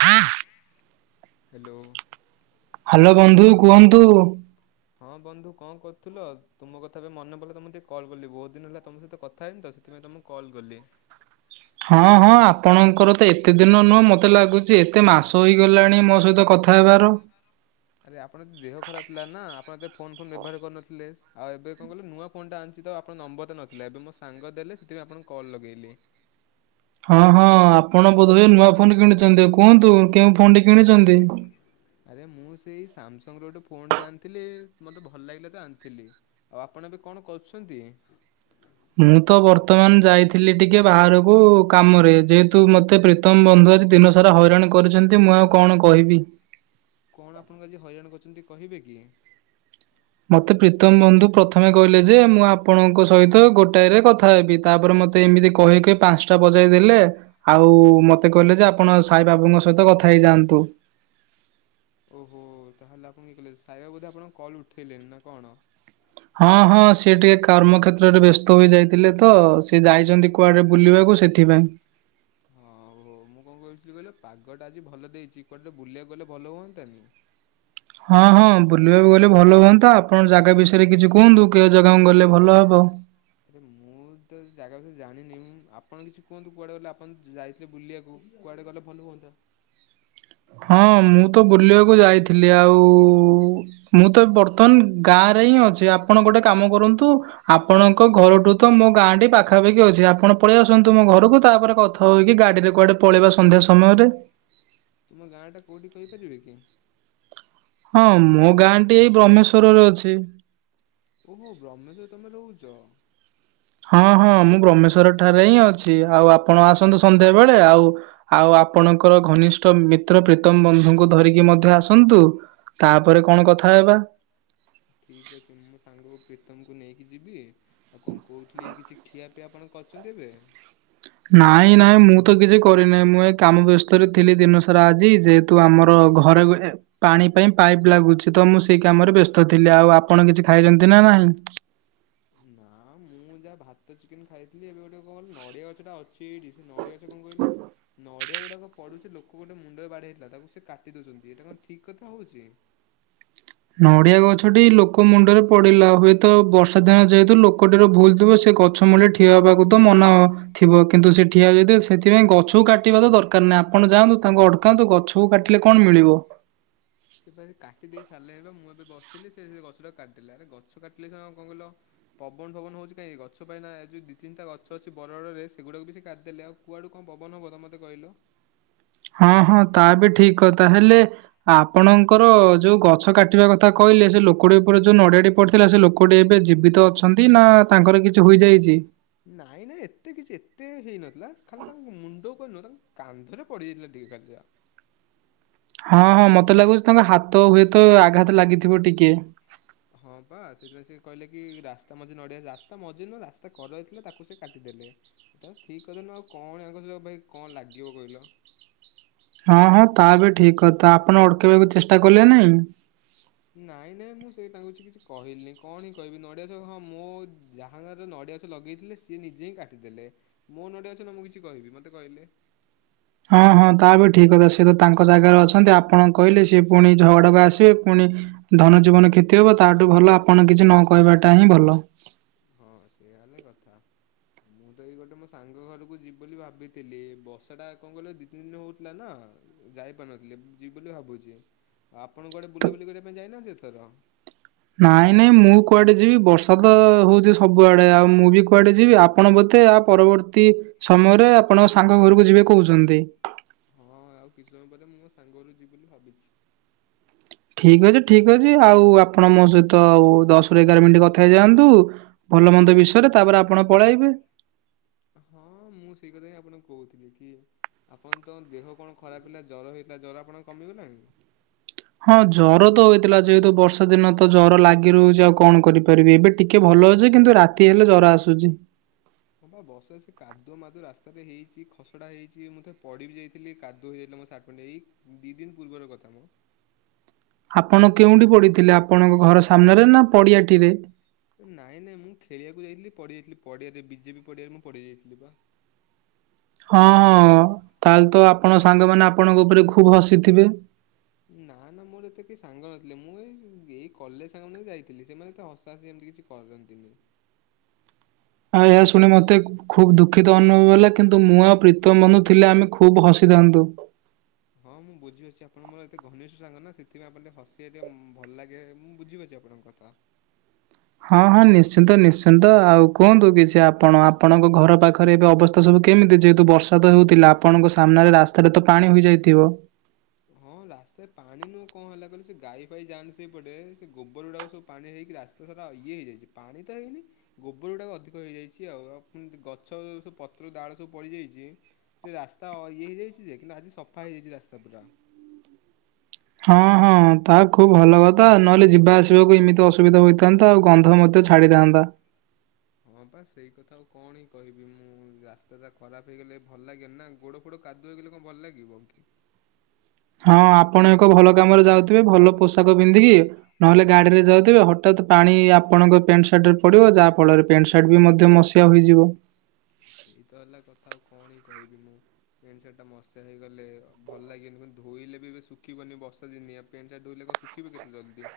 ହଁ [inaudible] hello. Hello ବନ୍ଧୁ କୁହନ୍ତୁ। ହଁ ବନ୍ଧୁ କଣ କରୁଥିଲ ତୁମ କଥା ଏବେ ମନେ ପଡିଲା ତ ମୁ ଟିକେ କଲ୍ କଲି ବହୁତ ଦିନ ହେଲା ତମ ସହିତ କଥା ହେଇନି ତ ସେଥିପାଇଁ ତମୁକୁ କଲ୍ କଲି। ହଁ ହଁ ଆପଣଙ୍କର ତ ଏତେ ଦିନ ନୁହଁ ମତେ ଲାଗୁଛି ଏତେ ମାସ ହେଇଗଲାଣି ମୋ ସହିତ କଥା ହେବାର। [unintelligible] ଆରେ ଆପଣ ଦେହ ଖରାପ ଥିଲା ନା ଆପଣ ଏତ ଫୋନ ଫୋନ ବ୍ୟବହାର କରିୁନଥିଲେ ଆଉ ଏବେ କଣ କଲେ ନୂଆ- ଫୋନ୍ଟା ଆଣିଛି ତ ଆପଣ ନମ୍ବରଟା ନଥିଲା ଏବେ ମୋ ସାଙ୍ଗ ଦେଲେ ସେଥିପାଇଁ ଆଣ କଲ୍ ଲଗେଇଲି। ହଁ ହଁ ଆପଣ ବୋଧେହୁଏ ନୂଆ ଫୋନ କିଣୁଛନ୍ତି କୁହନ୍ତୁ କେଉଁ ଫୋନ୍ଟି- [unintelligible] ଆରେ ମୁଁ ସେଇ ସାମସଙ୍ଗର ଗୋଟେ ଫୋନଟେ ଆଣିଥିଲି ମୋତେ ଭଲ ଲାଗିଲା ତ ଆଣିଥିଲି। ଆଉ ଆପଣ ବି କଣ କରୁଛନ୍ତି? ମୁଁ ତ ବର୍ତ୍ତମାନ ଯାଇଥିଲି ଟିକେ ବାହାରକୁ କାମରେ ଯେହେତୁ ମତେ ତମ ବନ୍ଧୁ ଆଜି ଦିନସାରା ହଇରାଣ କରିଛନ୍ତି ମୁଁ ଆଉ କଣ କହିବି। କଣ ଆପଣଙ୍କୁ ଆଜି ହଇରାାଣ କରଛନ୍ତି କହିବେ କି? ମୋତେ ପ୍ରୀତମ ବନ୍ଧୁ ପ୍ରଥମେ କହିଲେ ଯେ ମୁଁ ଆପଣଙ୍କ ସହିତ ଗୋଟାଏରେ କଥା ହେବି ତାପରେ ମତେ ତେ ଏମିତି କହି କହି ପାଞ୍ଚଟା ବଜାଇ ଦେଲେ। ଆଉ ମତେ କହିଲେ ଯେ ଆପଣ ସାଇ ବାବୁଙ୍କ ସହିତ କଥା ହେଇଯାଆନ୍ତୁ। ଓହୋ ତାହେଲେ ଆପଣ କିଏ କହିଲେ ସାଇଗା ବୋଧେ ଆପଣଙ୍କ କଲ୍ ଉଠେଇଲେ ନା କଣ? ହଁ ହଁ ସି ଟିକେ କର୍ମ ଖେତ୍ରରେ ବ୍ୟସ୍ତ ହୋଇ ଯାଇଥିଲେ ତ ସି ଯାଇଛନ୍ତି କୁଆଡ଼େ ବୁଲିବାକୁ ସେଥିପାଇଁ। ହଁ ହୋ ମୁଁ କଣ କହୁଥିଲି କହିଲେ ପାଗଟା ଆଜି ଭଲ ଦେଇଛି କୁଆଡେେ ବୁଲିବାକୁ ଗଲେ ଭଲ ହୁଅନ୍ତାନି। ହଁ ହଁ ବୁଲିବାକୁ ଗଲେ ଭଲ ହୁଅନ୍ତା ଆପଣଙ୍କ ଜାଗା ବିଷୟରେ କିଛି କୁହନ୍ତୁ? କେଉଁ ଜାଗାକୁ ଗଲେ ଭଲ ହବ? ଆରେ ମୁଁ ତ ଜାଗା ବିଷୟରେ ଜାଣିନି ମୁଁ ଆପଣ କିଛି କୁହନ୍ତୁ କୁଆଡ଼େ ଗଲେ ଆପଣ ଯାଇ ବୁଲିବାକୁ କୁଆଡ଼େ ଗଲେ ଭଲ ହୁଅନ୍ତା। ହଁ ମୁଁ ତ ବୁଲିବାକୁ ଯାଇଥିଲି। ଆଉ ମୁଁ ତ ବର୍ ତନ୍ ଗାଁ ରେ ହିଁ ଅଛି ଆପଣ ଗୋଟେ କାମ କରନ୍ତୁ। ଆପଣଙ୍କ ଘରଠୁ ତ ମୋ ଗାଁ ଟି ପାଖାପାଖି ଅଛି। ଆପଣ ପଳିଆସନ୍ତୁ ମୋ ଘରକୁ ତାପରେ କ ଥଇକି ଗାଡ଼ିରେ କୁଆଡ଼େ ପଳେଇବ ସନ୍ଧ୍ୟା ସମୟରେ। ତୁମ ଗାଁ ଟା କୋଉଠି କହିପାରିବେ କି? ହଁ ମୋ ଗାଁ ଟି ଏଇ ବ୍ରହ୍ମେଶ୍ଵରରେ ଅଛି। ଓ ହୋ ବ୍ରହ୍ମେଶ ରେ ତମେ ରୋହୁଚ। ହଁ ହଁ ମୁଁ ବ୍ରହ୍ମେଶ୍ଵର ଠାରେ ହିଁ ଅଛି। ଆଉ ଆପଣ ଆସନ୍ତୁ ସନ୍ଧ୍ୟାବେଳେ ଆଉ। ଆଉ ଆପଣଙ୍କର ଘନିଷ୍ଠ ମିତ୍ର ପ୍ରୀତମ୍ ବନ୍ଧୁଙ୍କୁ ଧରିକି ମଧ୍ୟ ଆସନ୍ତୁ। ତାପରେ କଣ କଥା ହେବା? ଠିକ୍ ଅଛି ମୁଁ ସାଙ୍ଗକୁ ପ୍ରୀତମ୍ କୁ ନେଇକି ଯିବି। ଆଉ କଣ କହୁଥିଲି କିଛି ଖିଆ ପିଆ ଆପଣ କରଛନ୍ତି ଏବେ। ନାଇଁ ନାଇଁ ମୁଁ ତ କିଛି କରିନାହିଁ। ମୁଁ ଏଇ କାମ ବ୍ୟସ୍ତରେ ଥିଲି ଦିନସାରା ଆଜି। ଜେ ତୁ ଆମର ଘରେ ଗୁ ଏ ପାଣି ପାଇଁ ପାଇପ୍ ଲାଗୁଛି ତ ମୁଁ ସେଇ କାମରେ ବ୍ୟସ୍ତ ଥିଲି ଆଉ ଆପଣ କିଛି ଖାଇଛନ୍ତି ନା ନାହିଁ। ନା ମୁଁ ଯାହା ଭାତ ଚିକେନ ଖାଇଥିଲି। ଏବେ ଗୋଟେ କଣ କହିଲୁ ନଡ଼ିଆ ଗଛ ଟା ଅଛି ହେଇଟି ସେ ନଡ଼ିଆ ଜ କଣ କହିଲ ନଡ଼ିଆ ଗୁଡ଼ାକ ପଡୁଛି ଲୋକ ଗୋଟେ ମୁଣ୍ଡ ରେ ବାଡ଼େଇ ହେଇଥିଲା। ତାକୁ ସେ କାଟି ଦୋଉଛନ୍ତି। ଏଟା କଣ ଠିକ୍ କଥା ହୋଉଚି? ନଡ଼ିଆ ଗଛଟି ଲୋକ ମୁଣ୍ଡରେ ପଡ଼ିଲା। ହୁଏତ ବର୍ଷା ଦିନ ଯେହେତୁ ଲୋକଟିର ଭୁଲ୍ ଥିବ। ସେ ଗଛ ମୂଳେ ଠି କ୍ଷ ହେବାକୁ ତ ମନ ଥିବ କିନ୍ତୁ ସେ ଠିଆ ଯଦି ହ ସେଥିପାଇଁ ଗଛକୁ କାଟିବା ତ ଦରକାର୍ ନାହିଁ। ଆପଣ ଯାଆନ୍ତୁ ତାଙ୍କୁ ଅଟକାନ୍ତୁ ଗଛ ସବୁ କାଟିଲେ କଣ ମିଳିବ? ସେ ପା ଏ କାଟିଦେଇ ସାରିଲେଣି ପା ମୁଁ ଏବେ ବସଥିଲି ସେ ସେଇ ଗଛଟାକୁ କାଟିଦେଲେ। ଆରେ ଗଛ କାଟିଲେ ସିନା କଣ କହିଲ? ପବନ ଫବନ ହୋଉଛି କାଇଁ ଗଛ ପା ଏଇନା ଯୋଉ ଦି ତିନିଟା ଗଛ ଅଛି ବରଳ ରେ ସେଗୁଡ଼ାକୁ ବି ସେ କାଟଦେଲେ। ଆଉ କୁଆଡୁ କଣ ପବନ ବର ମତେ କହିଲ? ହଁ ହଁ ତା ବି ଠିକ୍ କଥା ହେଲେ ଆପଣଙ୍କର ଯୋଉ ଗଛ କାଟିବା କଥା କହିଲେ ସେ ଲୋକଟି ଉପରେ ଯୋଉ ନଡ଼ିଆ ଟି ପଡ଼ିଥିଲା ସେ ଲୋକଟି ଏବେ ଜୀବିତ ଅଛନ୍ତି ନା ତାଙ୍କର କିଛି ହୋଇଯାଇଚି? ନାଇଁ ନାଇଁ ଏତେ କିଛି ଏତେ ହେଇନଥିଲା ଖାଲି ତାଙ୍କ ମୁଣ୍ଡ ଉପରେ ନୁହଁ ତାଙ୍କ କାନ୍ଧରେ ପଡ଼ି ଯାଇଥିଲା ଟିକେ ଖାଲି ଯା। ହଁ ହଁ ମତେ ଲାଗୁଚି ତାଙ୍କ ହାତ ହୁଏତ ଆଘାତ ଲାଗିଥିବ ଟିକେ। ହଁ ପା ସେଥିପାଇଁ ସେ କହିଲେ କି ରାସ୍ତା ମଝି ନଡ଼ିଆ ରାସ୍ତା ମଝି ନୁହଁ ରାସ୍ତା କରରେ ଥିଲା ତାକୁ ସେ କାଟିଦେଲେ। ଏତା ଥିକ୍ କଥା ନୁହଁ ଆଉ କଣ ୟାଙ୍କ ସହ ଭାଇ କଣ ଲାଗିବ କହିଲ? ହଁ ହଁ ତା ବି ଠିକ୍ କଥା ଆପଣ ଅଟକେଇବାକୁ ଚେଷ୍ଟା କଲେନେଇଁ ନାଇଁ ନାଇଁ ମୁଁ ସେଇ ତାଙ୍କୁ କିଛି କିଛି କହିଲିିନି, କଣ ହିଁ କହିବି ନଡ଼ିଆ ଗଛ ହଁ ମୋ ଯାହା ଘର ନଡ଼ିଆ ଗଛ ଲଗେଇଥିଲେ ସିଏ ନିଜେ ହିଁ କାଟିଦେଲେ। ମୋ ନଡ଼ିଆ ଗଛ ନା ମୁ କିଛି କହିବି ମତେ କହିଲେ? ହଁ ହଁ ତା ବି ଠିକ୍ କଥା ସେ ତ ତାଙ୍କ ଜାଗାରେ ଅଛନ୍ତି। ଆପଣ କହିଲେ ସିଏ ପୁଣି ଝଗଡ଼ା କୁ ଆସିବେ ପୁଣି ଧନ ଜୀବନ କ୍ଷତି ହବ ତାଠୁ ଭଲ ଆପଣ କିଛି ନ କହିବାଟା ହିଁ ଭଲ। ହଁ ସେଇଆ ହେଲା କଥା। ମୁଁ ତ ଏଇ ଗୋଟେ ମୋ ସାଙ୍ଗ ଘରକୁ ଯିବି ବୋଲି ଭାବିଥିଲି ବସା ଟା କଣ କହିଲ ଦି ତିନି ଦିନ ହଉଥିଲା ନା ଯାଇପାରୁନଥିଲି ଏ ଯିବି ବୋଲି ଭାବୁଚି। ଆପଣ କୁଆଡ଼େ ତ ବୁଲା ବୁଲି କରିବାପାଇଁ ଯାଇନାହାନ୍ତି ଏଥର? ନାଇଁ ନାଇଁ ମୁଁ କୁଆଡ଼େ ଯିବି ବର୍ଷା ତ ହୋଉଚି ସବୁଆଡ଼େ ଆଉ ମୁଁ ବି କୁଆଡ଼େ ଯିବି ଆ ଆପଣ ବୋଧେ ଆ ପରବର୍ତ୍ତୀ ସମୟରେ ଆପଣଙ୍କ ସାଙ୍ଗ ଘରକୁ ଯିବେ କହୁଚନ୍ତି। ହଁ ଆଉ କିଛି ସମୟ ପରେ ମୁଁ ମୋ ସାଙ୍ଗରୁ ଯିବି ବୋଲି ଭାବିଚି। ଠିକ୍ ଅଛି ଠିକ୍ ଅଛି ଆଉ ଆପଣ ମୋ ସହିତ ଆଉ ଦଶ୍ ରୁ ଏଗାର ମିନିଟ୍ କଥା ହେଇଯାଆନ୍ତୁ ଭଲ ମନ୍ଦ ବିଷୟରେ ତାପରେ ଆପଣ ପଳାଇବେ। ହଁ ମୁ ସେଇ କଥା ହିଁ ଆପଣକୁ କୋହୁଥିଲି କି ଆପଣ ତ ଦେହ କଣ ଖରାପ ଥିଲା ଜର ହେଇଥିଲା। ଜର ଆପଣଙ୍କ କମିଗଲାଣି? ହଁ ଜର ତ ହୋଇଥିଲା ଯେହେତୁ ବର୍ଷା ଦିନ ତ ଜର ଲାଗି ରହୁଚି ଆଉ କଣ କରିପାରିବି ଏବେ ଟିକେ ଭଲ ଅଛି କିନ୍ତୁ ରାତି ହେଲେ ଜ୍ୱର ଆସୁଚି। ହଁ ବା ବର୍ଷେ ସେ କାଦୁ ମାଦୁ ରାସ୍ତାରେ ହେଇଚି ଖସଡ଼ା ହେଇଚି ମୁଁ ତ ପଡିିବି ଯାଇଥିଲି କାଦୁ ହେଇଯାଇଥିଲା ମୋ ସାର୍ଟ ପ୍ୟାଣ୍ଟ ଏଇ ଦୁଇ ଦିନ ପୂର୍ବର କଥା ମ ଆପଣ କେଉଁଠି ପଡ଼ିଥିଲେ ଆପଣଙ୍କ ଘର ସାମ୍ନାରେ ନା ପଡ଼ିଆଟିରେ? ନାଇଁ ନାଇଁ ମୁଁ ଖେଳିବାକୁ ଯାଇଥିଲି ପଡି ଯାଇଥିଲି ପଡିଆରେ ବିଜେପି ପଡିଆରେ ମୁଁ ପଡିଆ ରେ ମୁଁ ପଡି ଯାଇଥିଲି ବା। ହଁ ହଁ ତାହେଲେ ତ ଆପଣ ସାଙ୍ଗମାନେ ଆପଣଙ୍କ ଉପରେ ଖୁବ ହସିଥିବେ? ନା ନା ମୋର ଏତେ କି ସାଙ୍ଗ ନଥିଲେ ମୁଁ ଏଇ ଏଇ କଲେଜ ସାଙ୍ଗ ମାନ ଯାଇଥିଲି ସେମାନେ ଏତେ ହସା ହସି ହେମତି କିଛି କରନ୍ତିନି। ଆ ଏହା ଶୁଣି ମତେ ଖୁବ ଦୁଃଖିତ ଅନୁଭବ ହେଲା। କିନ୍ତୁ ମୁଁ ଆଉ ପ୍ରୀତମ ବନ୍ଧୁ ଥିଲେ ଆମେ ଖୁବ ହସିଥାନ୍ତୁ। ହଁ ମୁଁ ବୁଝିପାରୁଚି ଆପଣ ମୋର ଏତେ ଘନିଷ୍ଠ ସାଙ୍ଗ ନା ସେଥିପାଇଁ ଆପଣ ଟିକେ ହସିଆ ଟିକ ଭଲ ଲାଗେ ମୁଁ ବୁଝିପାରୁଚି ଆପଣ ଙ୍କ କଥା। ହଁ ହଁ ନିଶ୍ଚିନ୍ତ ନିଶ୍ଚିନ୍ତ ଆଉ କୁହନ୍ତୁ କିଛି ଆପଣ ଆପଣଙ୍କ ଘର ପାଖରେ ଏବେ ଅବସ୍ ତା ସବୁ କେମିତି ଯେହେତୁ ବର୍ଷା ତ ହେଉଥିଲା ଆପଣଙ୍କ ସାମ୍ନାରେ ରାସ୍ତାରେ ତ ପାଣି ହୋଇଯାଇଥିବ? ହଁ ରାସ୍ତା ରେ ପାଣି ନୁହଁ କଣ ହେଲା କହିଲ ସେ ଗାଈ ଫାଇ ଯାନ୍ତି ସେଇପଟେ ସେ ଗୋବର ଗୁଡାକ ସବୁ ପାଣି ହେଇକି ରାସ୍ ତା ସାରା ଇଏ ହେଇଯାଇଚି ପାଣି ତ ହେଇନି ଗୋବର ଗୁଡାକ ଅଧିକ ହେଇଯାଇଛଚି ଆଉ। ଆଉ ପୁଣି ଗଛ ସବୁ ପତ୍ର ଦାଳ ସବୁ ପଡିଯାଇଚି ସେ ରାସ୍ତା ଇଏ ହେଇଯାଇଛି ଯେ କିନ୍ତୁ ଆଜି ସଫା ହେଇଯାଇଚି ରାସ୍ତା ପୁରା। ହଁ ହଁ ତାହା ଖୁବ ଭଲ କଥା ନହେଲେ ଯିବା ଆସିବାକୁ ଏମିତି ଅସୁବିଧା ହୋଇ ଥାନ୍ତା ଆଉ ଗନ୍ଧ ମଧ୍ୟ ଛାଡିଥାନ୍ତା। ହଁ ପା ସେଇ କଥା ଆଉ କଣ ହିଁ କହିବି ମୁଁ ରାସ୍ତାଟା ଖରାପ ହେଇଗଲେ ଭଲ ଲାଗେନି ନା ଗୋଡ ଫୋଟ କାଦୁଅ ହେଇଗଲେ କଣ ଭଲ ଲାଗିବ କି? ହଁ ଆପଣ ଏକ ଭଲ କାମରେ ଯାଉଥିବେ ଭଲ ପୋଷାକ ପିନ୍ଧିକି ନହେଲେ ଗାଡି ରେ ଯାଉଥିବେ ହଠାତ୍ ପାଣି ଆପଣଙ୍କ ପ୍ୟାଣ୍ଟ ସାର୍ଟ ରେ ପଡିବ ଯାହା ଫଳରେ ପ୍ୟାଣ୍ଟ ସାର୍ଟ ବି ମଧ୍ୟ ମସ [unintelligible] ଯିବ। ସେଇତ ହେଲା କଥା ଆଉ କଣ ହ କହିବି ମୁଁ। ପେଣ୍ଟ ସାର୍ଟା ମଶା ହେଇଗଲେ ଭଲ ଲାଗେନି ଧୋଇଲେ ବି ଏବେ ଶୁକିବନି ବର୍ଷାଦିନିଆ ଆଉ ପେଣ୍ଟ ସାର୍ଟ ଧୋଇଲେ କଣ ଶୁଖିବ କେତେ ଜଲ୍ଦି?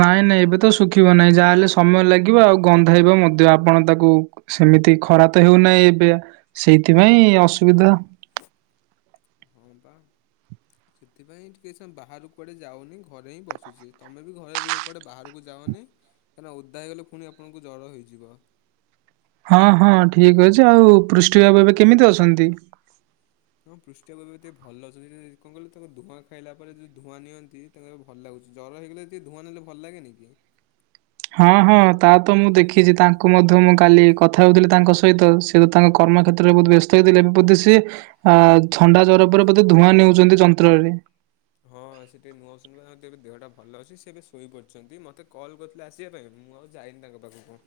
ନାଇଁ ନାଇଁ ଏବେ ତ ଶୁଖିବ ନାହିଁ। ଯାହାହେଲେ ସମୟ ଲାଗିବ ଆଉ ଗନ୍ଧାଇବ। ମଧ୍ୟ ଆପଣ ତାକୁ ସେମିତି ଖରା ତ ହେଉନାହିଁ ଏବେ ସେଇଥିପାଇଁ ଅସୁବିଧା। ହଁ ବା। ସେଥିପାଇଁ ଟିକେ ସମୟ ବାହାରକୁ କୁଆଡ଼େ ଯାଉନି ଘରେ ହିଁ ବସୁଛି। ତମେ ବି ଘରେ ରୁହ କୁଆଡ଼େ ବାହାରକୁ ଯାଓନି। କାହିଁକିନା ଓଦାଇଗଲେ ପୁଣି ଆପଣଙ୍କୁ ଜର ହେଇଯିବ। ହଁ ହଁ ଠିକ୍ ଅଛି। ଆଉ ପୃଷ୍ଟିବାବୁ ଏବେ କେମିତି ଅଛନ୍ତି? ହଁ ପୃଷ୍ଠିବାବୁ ଏବେ ଭଲ ଅଛନ୍ତି। କଣ କହିଲ ତାଙ୍କ ଧୂଆଁ ଖାଇଲା ପରେ ଯୋଉ ଧୂଆଁ ନିଅନ୍ତି। ତାଙ୍କୁ ଭଲ ଲାଗୁଛି। ଜର ହେଇଗଲେ ଟିକଏ ଧୂଆ ନେଲେ ଭଲ ଲାଗେନ କି? ହଁ ହଁ ତା ତ ମୁଁ ଦେଖିଛି ତାଙ୍କୁ ମଧ୍ୟ ମୁଁ କାଲି କଥା ହଉଥିଲି ତାଙ୍କ ସହିତ। ସେ ସେ ତ ତାଙ୍କ କର୍ମ କ୍ଷେତ୍ରରେ ବହୁତ ବ୍ୟସ୍ତ ହେଇଥିଲେ। ଏବେ ବୋଧେ ସିଏ ଅ ଥଣ୍ଡା ଜ୍ୱର ଉପରେ ବୋଧେ ଧୂଆଁ ନେଉଛନ୍ତି ଯନ୍ତ୍ରରେ। ହଁ ସେ ଟିକେ ନଊଛନ୍ତି ଏବେ ଦେହଟା ଭଲ ଅଛି। ସେ ଏବେ ଶୋଇପାରୁଛନ୍ତି ମତେ କଲ୍ କରି ଆସିବା ପାଇଁ ମୁଁ ଆଉ ଯାଇନି ତାଙ୍କ ପାଖକୁ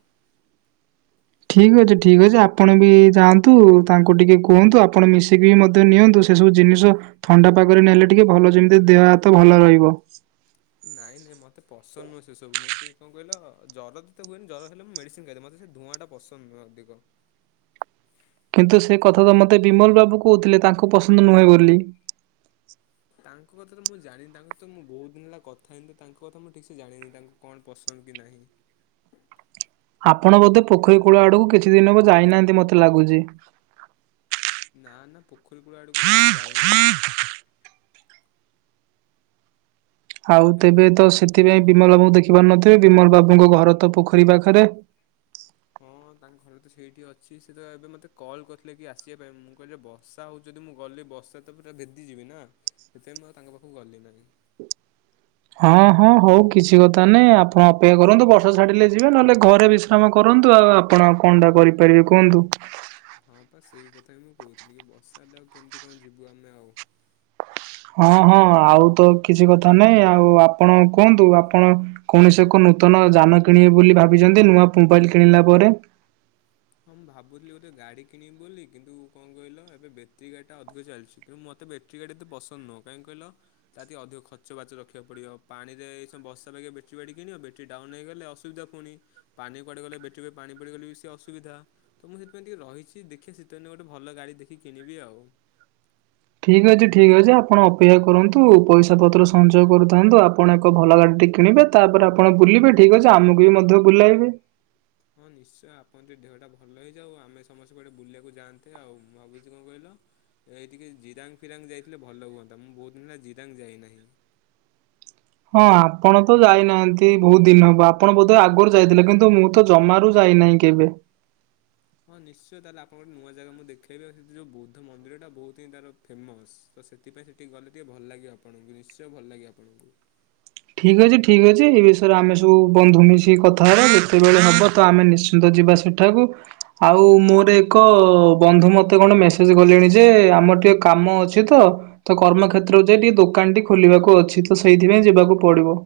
ଠିକ୍ ଅଛି ଠିକ୍ ଅଛି ଆପଣ ବି ଯାଆନ୍ତୁ ତାଙ୍କୁ ଟିକେ କୁହନ୍ତୁ ଆପଣ ମିଶିକି ବି ମଧ୍ୟ ନିଅନ୍ତୁ। ସେ ସବୁ ଜିନିଷ ଥଣ୍ଡା ପାଗରେ ନେଲେ ଟିକେ ଭଲ ଯେମିତି ଦେହ ହାତ ଭଲ ରହିବ। ନାଇଁ ନାଇଁ ମତେ ପସନ୍ଦ ନୁହଁ। ସେ ସବୁ ମୁଁ ଟିକେ କଣ କହିଲ ଜର ତ ହୁଏନି। ଜର ହେଲେ ମୁ ମେସିନ ଖାଇଦେ। ମୋତେ ସେ ଧୂଆଁ ଟା ପସନ୍ଦ ନୁହଁ ଅଧିକ। କିନ୍ତୁ ସେ କଥା ତ ମୋତେ ବିମଲ ବାବୁ କହୁଥିଲେ ତାଙ୍କୁ ପସନ୍ଦ ନୁହେଁ ବୋଲି। ତାଙ୍କ କଥା ତ ମୁଁ ଜାଣିନି ତାଙ୍କର ତ ମୁଁ ବହୁତ ଦିନ ହେଲା କଥା ହେଇନି ତ ତାଙ୍କ କଥା ମୁଁ ଠିକ ସେ ଜାଣିନି ତାଙ୍କୁ। କଣ ପସନ୍ଦ କି ନାହିଁ? ଆପଣ ବୋଧେ ପୋଖରୀ କୂଳ ଆଡକୁ କିଛି ଦିନ ହେବ ଯାଇନାହାନ୍ତି ମୋତେ ଲାଗୁଛି। ନା ନା ପୋଖରୀ କୂଳ ଆଡ଼କୁ ମୁଁ ଯାଉନି ପା। ଆଉ ହ୍ୟାଲୋ। ତେବେ ତ ସେଥିପାଇଁ ବିମଲ ବାବୁଙ୍କୁ ଦେଖିପାରୁନଥିବେ, ବିମଲ ବାବୁଙ୍କ ଘର ତ ପୋଖରୀ ପାଖରେ। ହଁ ତାଙ୍କ ଘରେ ତ ସେଇଠି ଅଛି। ସେ ତ ଏବେ ମୋତେ କଲ୍ କରିଥିଲେ କି ଆସିବା ପାଇଁ। ମୁଁ କହିଲି ବ ବର୍ଷା ହେଉଛି ମୁଁ ଯଦି ଗଲି ବର୍ଷେ ତ ପୁରା ଭେଦିଯିବି ନା ସେଥିପାଇଁ ମୁଁ ତାଙ୍କ ପାଖକୁ ଗଲି ନାହିଁ। ହଁ ହଁ ହଉ କିଛି କଥା ନାହିଁ, ଆପଣ ଅପେକ୍ଷା କରନ୍ତୁ, ବର୍ଷା ଛାଡିଲେ ଯିବେ ନହେଲେ ଘରେ ବି କାମ କରନ୍ତୁ ଆଉ ଆପଣ କଣ ଟା କରିପାରିବେ କୁହନ୍ତୁ। ହଁ ପା ସେଇ କଥା ହିଁ ମୁଁ କହୁଥିଲି କି ବର୍ଷା ହେଲେ ଆଉ କେମିତି କଣ ଯିବୁ ଆମେ ଆଉ? ହଁ ହଁ ଆଉ ତ କିଛି କଥା ନାହିଁ ଆଉ ଆପଣ କୁହନ୍ତୁ ଆପଣ କୌଣସି ଏକ ନୂତନ ଯାନ କିଣିବବି ବୋଲି ଭାବିଛନ୍ତି, ନୂଆ ମୋବାଇଲ କିଣିଲା ପରେ? ହଁ ମୁଁ ଭାବୁଥିଲି ଗୋଟେ ଗାଡ଼ି କିଣିବି ବୋଲି କିନ୍ତୁ କଣ କହିଲ ଏବେ ବେତେରୀ ଗାଡ଼ିଟା ଅଧିକ ଚାଲିଛି। କିନୁ ମୋତେ ବେଟିରି ଗାଡ଼ି ଏତେ ପସନ୍ଦ ନୁହଁ କାଇଁ କହିଲ? ତା ଟିକେ ଅଧିକ ଖର୍ଚ୍ଚ ବାର୍ଚ୍ଚ ରଖିବାକୁ ପଡିବ। ପାଣିରେ ଏଇ ବର୍ଷା ପାଗେ ବେଟ୍ରି ବାଡି କିଣିବ ବେଟ୍ରି ଡାଉନ ହେଇଗଲେ ଅସୁବିଧା ପୁଣି, ପାଣି କୁଆଡେ ଗଲେ ବେଟ୍ରି ରେ ପାଣି ପଡିଗଲେ ବି ସେ ଅ ଅସୁବିଧା। ତ ମୁଁ ସେଥିପାଇଁ ଟିକେ ରହିଛି ଦେଖେ ଶୀତଦିନେ ଗୋଟେ ଭଲ ଗାଡ଼ି ଦେଖି କିଣିବି ଆଉ। ଠିକ୍ ଅଛି ଠିକ୍ ଅଛି ଆପଣ ଅପେକ୍ଷା କରନ୍ତୁ, ପଇସା ପତ୍ର ସଞ୍ଚୟ କରୁଥାନ୍ତୁ, ଆପଣ ଏକ ଭଲ ଗାଡ଼ିଟେ କିଣିବେ। ତାପରେ ଆପଣ ବୁଲିବେ। ଠିକ ଅଛି ଆମକୁ ବି ମଧ୍ୟ ବୁଲାଇବେ। ହଁ ନିଶ୍ଚୟ। ଆପଣଙ୍କ ଟିକେ ଦେହଟା ଭଲ ହେଇଯାଉ। ଆମେ ସମସ୍ତେ କୁଆଡେ ବୁଲିବାକୁ ଯାଆନ୍ତେ ଆଉ। ମା ଭାବୁଛି କଣ କହିଲ? ଏଇ ଟିକେ ଜିରାଙ୍ଗ ଫିରାଙ୍ଗ ଯାଇଥିଲେ ଭଲ ହୁଅନ୍ତା, ମୁଁ ବହୁତ ଦିନ ହେଲା ଜିରାଙ୍ଗ ଯାଇନାହିଁ। ହଁ ଆପଣ ତ ଯାଇନାହାନ୍ତି ବହୁତ ଦିନ ହବ ଆପଣ ବୋଧେ ଆଗରୁ ଯାଇଥିଲେ। କିନ୍ତୁ ମୁଁ ମୁଁ ତ ଜମାରୁ ଯାଇନାହିଁ କେବେ। ହଁ ନିଶ୍ଚୟ ତାହେଲେ ଆପଣଙ୍କୁ ଗୋଟେ ନୂଆ ଜାଗା ମୁଁ ଦେଖେଇବି, ଆଉ ସେଠି ଯୋଉ ବୌଦ୍ଧ ମନ୍ଦିରଟା ବହୁତ ହିଁ ତାର। ଫେମସ୍, ତ ସେଥିପାଇଁ ସେଠିକି ଗଲେ ଟିକେ ଭଲ ଲାଗିବ ଆପଣଙ୍କୁ, ନିଶ୍ଚୟ ଭଲ ଲାଗିବ ଆପଣଙ୍କୁ। ଠିକ୍ ଅଛି ଠିକ୍ ଅଛି, ଏ ବିଷୟରେ ଆମେ ସବୁ ବନ୍ଧୁ ମିଶିକି କଥା ହେବା, ଯେତେବେଳେ ହବ ତ ଆମେ ନିଶ୍ଚିନ୍ତ ଯିବା ସେଠି। ଥାକୁ। ଆଉ ମୋର ଏକ ବନ୍ଧୁ ମତେ କଣ ମେସେଜ କଲେଣି ଯେ ଆମର ଟିକେ କାମ ଅଛି ତ। ତ କର୍ମକ୍ଷେତ୍ରକୁ ଯାଇ ଟିକେ ଦୋକାନ ଟି ଖୋଲି ବାକୁ ଅଛି, ତ ସେଇଥି ପାଇଁ ଯିବାକୁ ପଡିବ।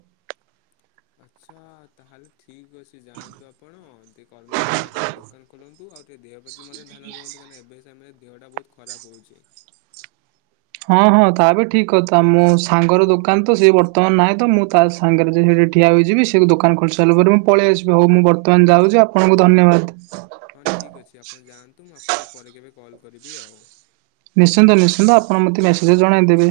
ଆଚ୍ଛା ତାହେଲେ ଠିକ୍ ଅଛି ଯାଆନ୍ତୁ ଆପଣ, ଟିକେ କର୍ମକ୍ଷେତ୍ରରେ ଆପଣ ଟିକେ ଦୋକାନ ଖୋ ଖୋଲନ୍ତୁ, ଆଉ ଟିକେ ଦେହ ପ୍ରତି ମଧ୍ୟ ଧ୍ୟାନ ରୁହନ୍ତୁ, କାଇଁନା ଏବେ ସେମୟେ ରେ ଦେହଟା ବହୁତ ଖରାପ ହଉଛି। ହଁ ହଁ ତା ବି ଠିକ କଥା, ମୋ ସାଙ୍ଗର ଦୋକାନ ତ ସିଏ ବର୍ତ୍ତମାନ ନାହିଁ ତ ମୁଁ ତାସ ସାଙ୍ଗରେ ଯାଇ ସେଇଠି ଠିଆ ହୋଇଯିବି, ସେ ସାଙ୍ଗେ ରେ ଜାଇ ହେଠି ଠିଆ ହୋଇଯିବି ସେ ଦୋକାନ ଖୋଲି ସାରିଲା ପରେ ମୁଁ ପଳେଇ ଆସିବି। ହଉ ମୁଁ ବର୍ତ୍ତମାନ ଯାଉଛି, ଆପଣଙ୍କୁ ଧନ୍ୟବାଦ। ହଁ ଠିକ୍ ଅଛି ଆପଣ ଯାଆନ୍ତୁ ମୁଁ ଆପଣଙ୍କୁ ପରେ କେବେ କଲ୍ କରିବି ଆଉ। ନିଶ୍ଚିନ୍ତ ନିଶ୍ଚିନ୍ତ, ଆପଣ ମୋତେ ମେସେଜେ ରେ ଜଣାଇ ଦେବେ।